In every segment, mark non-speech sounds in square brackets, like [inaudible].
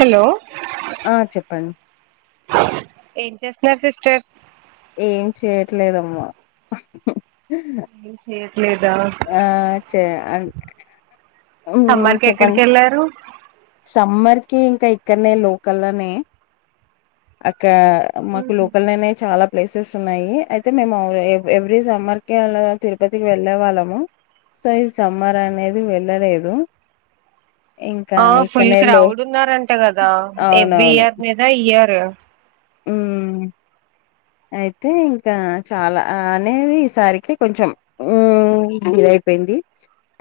Hello ఆ చెప్పండి ఏం చేస్ గా సిస్టర్ ఏం చేయట్లేదమ్మా ఏం చెయ యా చ్చే అన్ సమ్మర్కి ఎక్కడికెళ్ళారు సమ్మర్కి ఇంకా ఇక్కన్నే లోకల్లనే అ క్యా మాకు లోకల్లోనే చాలా ప్లేసెస్ ఉన్నాయి అయితే మేము ఎవ్రీ సమ్మర్ కి అలా తిరుపతికి వెళ్ళే వాళ్ళము సో ఈ సమ్మర్ అనేది వెళ్ళలేదు [inaudible] ఇంకా ఆ ఇ ఫుల్ క్రౌడ్ ఉన్నారంట గదా ఎవ్రీ అవునవును ఇయర్ మీద ఇయరు హ్మ్. [inaudible] అయితే ఇంకా చాలా అనేది ఈసారికి కొంచెం ఉ ఇదయిపోయింది ది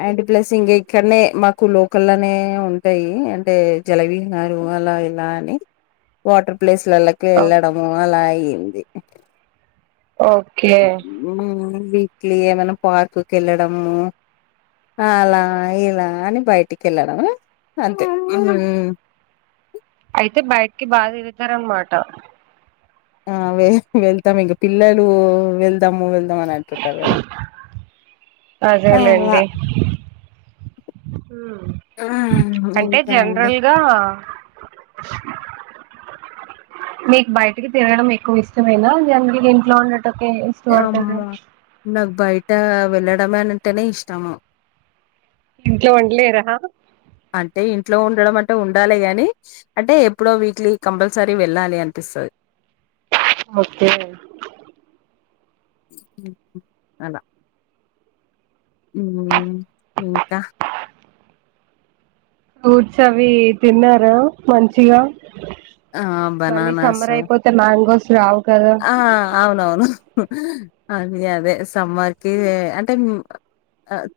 అండ్ ప్లస్ ఇంగ ఇక్కన్నే మాకు లోకల్ నే ఉంటాయి అంటే జలవి నారు వాల్లా వీల్లా అని వాటర్ ప్లేస్లలో ఎళ్ళడము అలా అయ్యింది ఓకే మ్ వీక్లీ ఏమైనా పార్కుకెళ్ళడము ఆలా ఇలా అని బయటికెళ్ళడం అంతే హు అయితే బయిటికి బాగా దిగుతారన్నమాట ఆ వె వెళ్తాం ఇంక పిల్లలు వెళ్ దాము వెళ్దాం అంటున్నారు గదా ఆ ఉ అంటే ఇంకా అండి జండ్రల్ గా [inaudible] మీకు బయటికి తిరగడం ఎక్కువ ఇష్టమేనా ల్యాకుంటే గింట్లోనే ఉం ఒకే ఇష్టపడతారా ట వెళ్ళడమంటేనే ఇష్టము ఇంట్లో ఉండలేరా అంటే ఇంట్లో ఉండడం అంటే ఉండాలె గాని అంటే ఎప్పుడో వీక్లీ కంపల్సరీ వెళ్ళాలి అనిపిస్తది ఒకే అలా మ్ ఇంకా వూడ్స్ అవి తిన్నారా మంచిగా ఆ మళ్ళీ బనానాస్ సమ్మర్ అయిపోతే మ్యాంగోస్ రావు కదా ఆ అవునవును అది అదే సమ్మర్ కి అంటే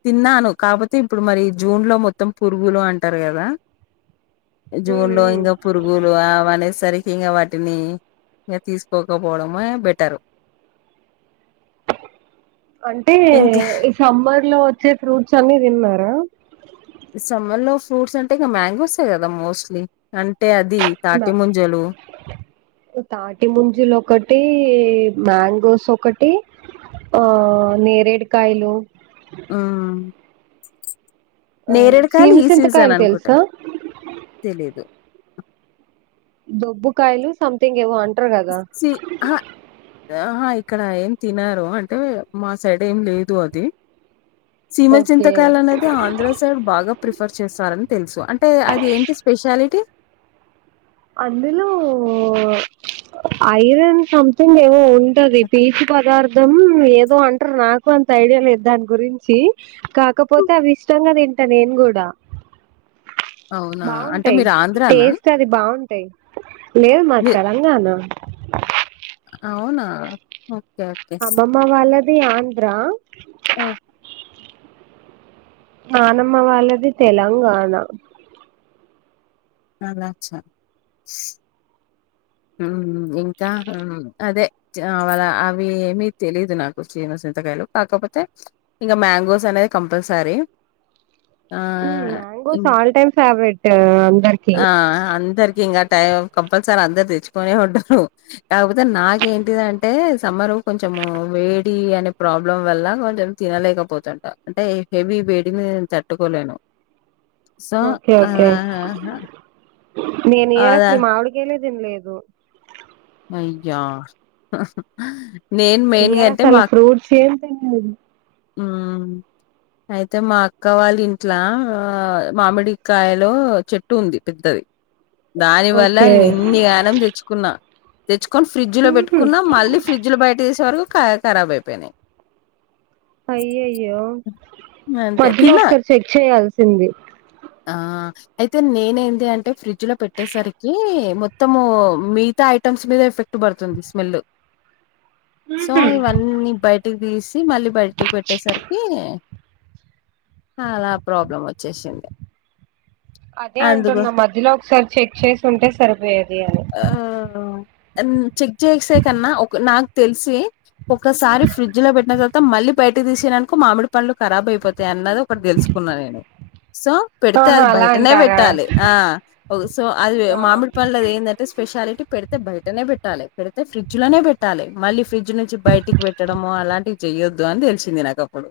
తిన్నాను కాకపోతే ఇప్పుడు మరి జూన్లో మొత్తం పురుగులు అంటారు కదా. జూన్లో ఇంకా పురుగులు అవి అనేసరికి ఇంకా వాటిని ఇకా తీస్క్ తీస్కోకపోవడమే బెటరు అంటే ఇంకా ఈ సమ్మర్లో వచ్చే ఫ్రూట్స్ అన్ని తిన్నారా. ఈ సమ్మర్లో ఫ్రూట్స్ అంటే ఇగ మ్యాంగోసే కదా మోస్ట్లీ అన్ ఉంబ తాటి ముంజలు ఒకటి మ్యాంగోస్ ఒకటి ఆ నేరేడుకాయలు ఉ ఆ నేరెడుకాయాలు ఈ సీజన్ సీమసింతకాయలు అనుకుంటా తెలుసా తెలీదు దొబ్బు కాయలు సంథింగ్ ఏవో అన్ సి హా ఆహా ఇక్కడ ఏం తినరు అంటే మా సైడు ఏం లేదు అది సీమ ఓకే చింతకాయలు అనేది ఆంధ్ర సైడ్ బాగా ప్రిఫర్ చేస్తారని తెలుసు అంటే టే అది ఏంటి స్పెషాలిటీ అందులో ఐరన్ సంథింగ్ ఏమో ఉన్ అంటే అది పీచు పదార్త్ దం ఏదో అంటారు నాకు అంత ఐడియా లేదు దాని గురించి కాకపోతే అవి ఇష్టంగా తిన్ ట నేను కూడా అవునా? అంటే బాగుంటాయి మీరు ఆంధ్రానా? టేస్ట్ అది బాగున్ టాయ్ లేదు మాది మీ తెలంగాణ అవునా ఓకే. అమ్మమ్మ వాళ్ళది ఆంద్రా ఓ నానమ్మ వాళ్ళది తెలంగాణ అలచ్చా ఉమ్ ఇంకా అదే అవాలా అవి ఎమీ తెలీదు నాకు చినస్ చింతకాయలు కాకపోతే ఇంకా మ్యాంగోస్ అనేది కంపల్సరీ. [inaudible] ఆహ్, మ్యాంగోస్ ఇం ఆల్ టైమ్ ఫేవరెటు అందరికి టైమ్ కంపల్సరి అందర్ తెచ్చుకొనే ఉంటారు కాకపోతే నాకేంటిది అంటే సమ్మరు కొంచము వేడి అనే ప్రాబ్లం వల్ల నేన్ కొంచెం తినలేకపోతుంట అంటే హెవీ వేడిని నేను తట్టుకోలేను. సో ఓకే ఓకే అలా అహహ నేను ఈ ఇయర్ అసలు మామిడికాయలే తిన్లేదు అయ్యో ఆహా హు ఈ ఇయర్ అసలు ఫ్రూట్స్ ఏం తినలేదు హ్మ్ అయితే మా అక్క వాళ్ళ ఇంట్లా మామిడికాయలో చెట్టు ఉంది పెద్దది. [inaudible] దాని వల్ల ఓకే నేను ఇన్ని యానం తెచ్చుకున్నా తెచ్చుక్ కొని ఫ్రిడ్జ్ లో పెట్టుకున్నా మళ్ళీ ఫ్రిడ్జ్ లో బయట తీసే వరకు ఖ ఖరాబ్ అయిపోయినాయి. అయ్య అయ్యో అంతే మధ్యలో తిన్నా ఒకసారి చెక్ చేయాల్సింది ఆ ఆ అయితే నేను ఏంది అంటే ఫ్రిడ్జ్ లో పెట్టేసరికి మొత్తము మిగతా ఐటమ్స్ మీద ఎఫెక్ట్ పడుతుంది స్మెల్ ఆ సో ఇవన్నీ బయటికి తీసి మళ్ళీ బయటికి పెట్టేసరికి ఆలా ప్రాబ్లం వచ్చేసింది అదే అందుకు అంటున్నా మధ్యలో ఒకసారి చెక్ చేసి ఉంటే సరిపోయేది అని ఆ చెక్ చేసే కన్నా ఒక నాకు తెలిసి ఒకసారి ఫ్రిడ్జ్ లో పెట్టిన త తా మళ్ళీ బయట తీసేననుకో మామిడి పళ్ళు ఖరాబ్ అయిపోతాయి అన్నది ఒకటి తెలుసుకున్నా నేను సో పెడితే ఆహా అది అలా బయటనే అంటారా పెట్టాలి ఆ సో అది మామిడి పళ్ళు ఏంటంటే స్పెషాలిటీ పెడితే బయటనే పెట్టాలి పెడితే ఫ్రిడ్జ్ లోనే పెట్టాలి మళ్ళీ ఫ్రిడ్జ్ నుంచి బయటికి పెట్టడో అలాంటివి చెయ్యొద్దు అని తెలిసింది నాకు అప్పుడు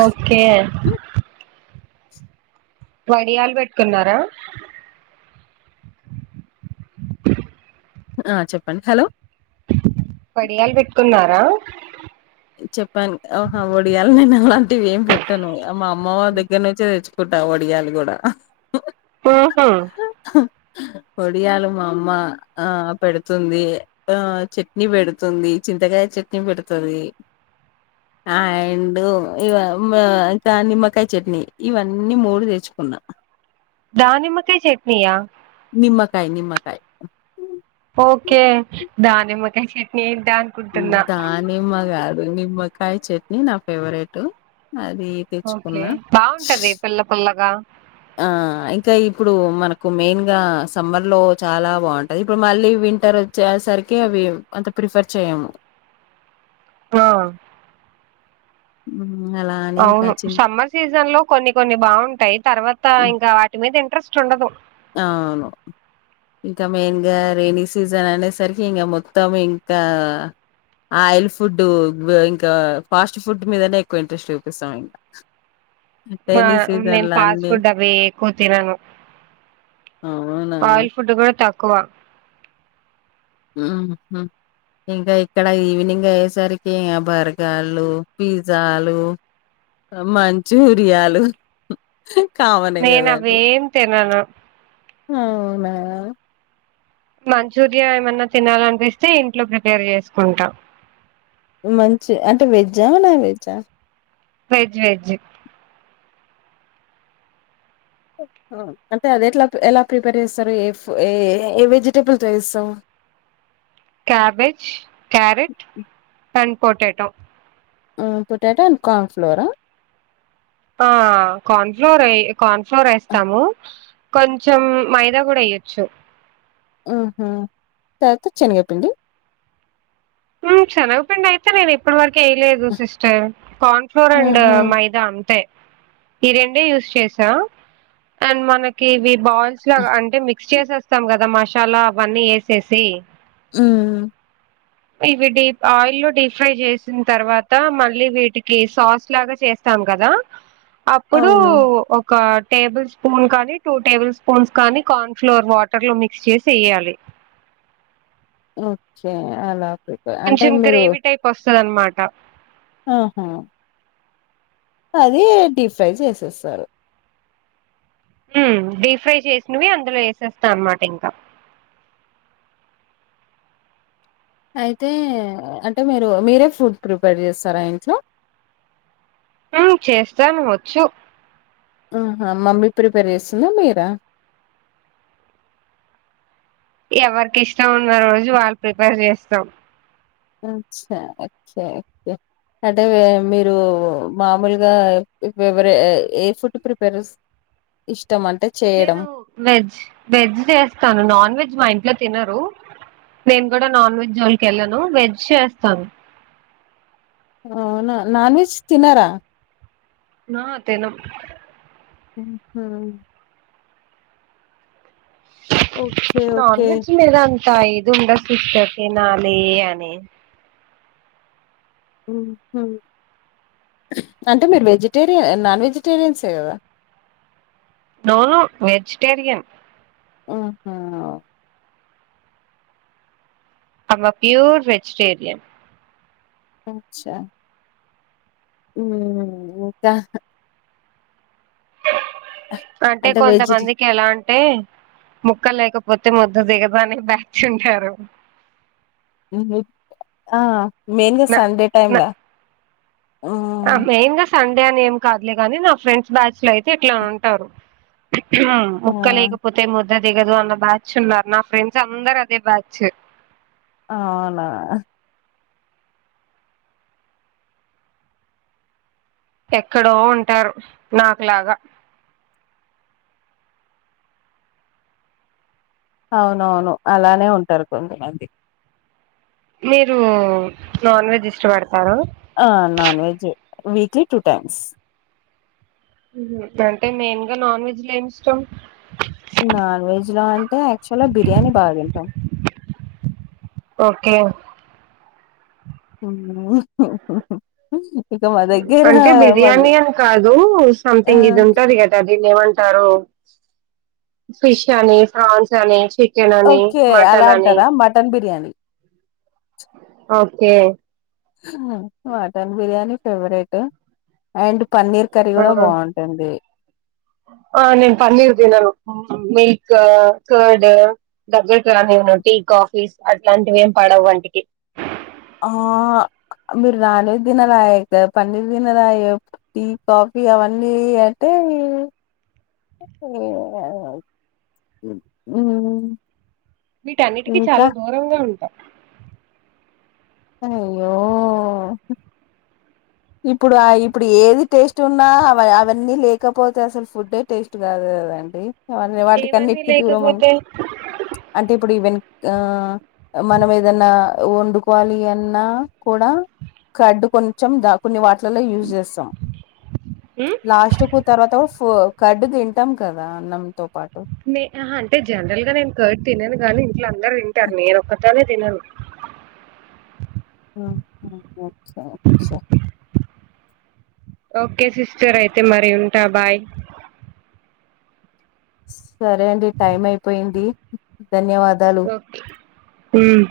ఓకే వడియాలు పెట్టుకున్నారా ఆ చెప్పండి హలో పడియాలు పెట్టుకున్నారా చెప్పాను అవు హ వడియాలు నేను అలాంటివి ఏం పెట్టాను మా అమ్మ దగ్గర నుంచే తెచ్చు కుంట వడియాలు కూడా ఆహా పొడియాలు మా అమ్మ ఆ పెడుతుంది ఆ చట్నీ పెడుతుంది చింతకాయ చట్నీ పెడుతుంది అండ్ ఇ ఇంకా నిమ్మకాయ చట్నీ ఇవన్నీ మూడు తెచ్చుకున్నా దానిమ్మకాయ చట్నీయా నిమ్మకాయ నిమ్మకాయ ఓకే దానిమ్మకాయ చట్నీ అనుకుంటున్నా దానిమ్మకాయ కాదు నిమ్మకాయ చట్నీ నా ఫేవరెట్ అది తెచ్చుకున్న ఓకే బాగుంటది పుల్ల పుల్లగా ఆ ఇంకా ఇప్పుడు మనకు మెయిన్ గా సమ్మర్ లో చాలా బాగుంటది ఇప్పుడు మళ్ళీ వింటర్ వచ్చే సరికి అవి అంత ప్రిఫర్ చేయము ఆ ఉ అవును సమ్మర్ సీజన్ లో కొన్ని కొన్ని బాగుంటాయి తర్వాత హ్మ్. ఇంకా వాటి మీద ఇంట్రెస్ట్ ఉండదు అవును ఇంకా మెయిన్గా రెనీ సీజన్ అనే సరికి ఇంకా మొత్తం ఇంకా ఆయిల్ ఫుడ్ ఇంకా ఫాస్ట్ ఫుడ్ మీదనే ఎక్కువ ఇంట్రెస్ట్ చూపిస్తాం ఇంకా మా నేను ఫాస్ట్ ఫుడ్ అవి ఎక్కువ తినను అవునా! ఆయిల్ ఫుడ్ కూడా తక్కువ ఉమ్మ్ ఇంకా ఇక్కడ ఈవినింగ్ అయ్యేసరికి బర్గార్లు పిజ్జాలు మంచూరియాలు కామనే నేను కదండి అవేం తినను అవునా మంచూరియా ఏమన్నా తినాలనిపిస్తే ఇంట్లో ప్రిపేర్ చేసుకుంటా మంచ్ అంటే వెజ్ నాన్ వెజ్ ఆ వెజ్ వెజ్ [inaudible] ఆ అంటే అది ఎట్లా ఎలా ప్రిపేర్ చేస్తారు ఏ ఏ ఏ వెజిటేబుల్ చేస్తావు క్యాబేజ్ క్యారెట్ వన్ పోటాటో ఆ పొటాటో అండ్ కార్న్ ఫ్లోర్ ఆ ఆ కార్న్ ఫ్లోర్ ఏ కార్న్ఫ్లోర్ వేస్తాము కొంచెం మైదా కూడా వేయ్యొచ్చు ఆహ తర్వాత శనగ పిండి ఊ శనగ పిండి అయితే ఇప్పుడు వరకు ఏయలేదు సిస్టర్ కార్న్ ఫ్లోర్ అండ్ ఆహా! మైదా అంతే ఈ రెండే యూస్ చేసా అండ్ మనకి ఇవి బాల్స్ లాగా అంటే మిక్ మిక్స్ చేసేస్తాం కదా మసాలా అవన్నీ వేసేసి ఊ ఇవి డీప్ ఆయిల్ డీప్ ఫ్రై చేసిన తర్వాత మళ్ళీ వీటికి సాస్ లాగా చేస్తా కదా అప్పుడు అవును. ఒక టేబుల్ స్పూన్ కానీ టూ టేబుల్ స్పూన్స్ కానీ కార్న్ ఫ్లోర్ వాటర్ లో మిక్స్ చేసి వేయాలి [inaudible] వచ్చే అలా ప్రిపేర్ అంటే కొంచెం మీరు గ్రేవీ టైప్ వస్తుంది ఆనమాట ఆహా అది డీప్ ఫ్రై చేసేస్తారు ఉ డీప్ ఫ్రై చేసినవి అందులో వేసేస్తా అన్నమాట ఇంకా అయితే అంటే మీరు మీరే ఫుడ్ ప్రిపేర్ చేస్తారా ఇంట్లో ఆ చేస్తాం వచ్చు ఆహా మమ్మీ ప్రిపేర్ చేస్తుందా మీరా ఎవరికి ఇష్టం ఉన్న రోజు వాళ్ళు ప్రిపేర్ చేస్తాం అచ్చ ఒకే ఒకే అంటే మీరు మామూలుగా ఫేవర్ ఎ ఫుడ్ ప్రిపేర్ చేస్త ఇష్ నేను వెజ్ వెజ్ చేస్తాను నాన్ వెజ్ మా ఇంట్లో తినరు నేను కూడా నాన్ వెజ్ జోలికి వెళ్ళాను వెజ్ చేస్తాను [inaudible] అవునా నాన్ వెజ్ తినరా లో తను ఊహ ఓకే. Non okay. వెజ్ లేదా తా ఇది ఉండచ్చు సిస్టర్ తినాలి అనీ ఉహు అంటే మీరు వెజిటేరియ నాన్ వెజిటేరియన్సే కదా నో వెజిటేరియన్ ఆహా ఆమె ప్యూర్ వెజిటేరియన్ అచ్చా మ్ ఇంకా అంటే కొంతమందికి ఎలా అంటే ముక్కలు లేకపో పోతే మొద్ద దిగదు అనే బ్యాచ్ ఉంటారు. ఆ మెయిన్గా సండే టైమ్ల. ఆ మెయిన్ గా సండే అని ఏం కాదులే గానీ, నా ఫ్రెండ్స్ బ్యాచ్ లో అయితే ఇట్లా ఉంటారు. హా ఆ! ముక్క లేకపోతే ముద్ అ దిగదు అన్న బ్యాచ్ ఉన్నారు నా ఫ్రెండ్స్ అందరు అదే బ్యాచ్. అవునా ఎక్కడో ఉంటారు నాకులాగా. అవునవును అలానే ఉంటారు కొంతమంది. మీరు నాన్ వెజ్ ఇష్టపడతార? ఆ non veg, weekly two times. మ్ హు అంటే మెయిన్ గా నాన్ వెజ్ లో ఏమిష్టం? నాన్ వెజ్ లో అంటే యాక్చువల్గా బిర్యానీ బా తింటాం. ఓకే. [inaudible] ఇక మా దగ్గర అంటే మది బిర్యానీ అని కాదు. ఆ సంథింగ్ ఇది ఉంటది కదా దీన్ని ఏమంట తారో ఫిష్ అని, ఫ్రాన్స్ అని, చి చికెన్ అని, ఓకే అలా మటన్ అని. అంటారా mutton biryani okay. Mutton biryani favourite. And paneer curry ఆ కూడా బాగుంటుంది. ఆ నేను పన్నీర్ తినను. మిల్క్, కర్డ్ దగ్గరికి రానీయ ను టీ, కాఫీస్ అట్లాంటివి ఏం పడవు వంటికి. ఆ మీరు నాన్వేజ్ తినరాయే. క పన్నీర్ తినరాయే. టీ, కాఫీ అవన్నీ అంటే [inaudible] మ్ వీటన్నిటికీ చాలా దూరంగా ఉన్ అయ్యో [inaudible] ఇప్పుడు ఆ, ఇప్పుడు ఏది టేస్ట్ ఉన్నా, అల అవన్నీ లేకపోతే అసలు ఫుడ్డే టేస్ట్ కాదు. కదండి అవన్నీ వాటికి ఏవన్నీ అన్నిటికీ దూరం ఉన్, లేకపోతే అంటే ఇప్పుడు ఇవన్ ఆ మనం ఏదన్నా వండు కోవాలి అన్నా కూడ, కడ్డు కొంచెం ద కొన్ని వాటి వాటిలలో యూస్ చేస్తాం. ఉమ్, లాస్ట్ కు తర్వాత ఫో కర్డ్ తింటాం కదా అన్నంతో పాటు. నే ఆహా, అంటే జనరల్ గా నేను కర్డ్ తినను గానీ ఇంట్లో అందరు తింటారు. నేనొక్కదాన్నే తినను. ఓహోహొ అచ్చ అచ్చ. ఓకే సిస్టర్ అయితే మరి ఉంటా బాయ్. సరే అండి టైం అయిపోయింది. ధన్యవాదాలు ఓకే మ్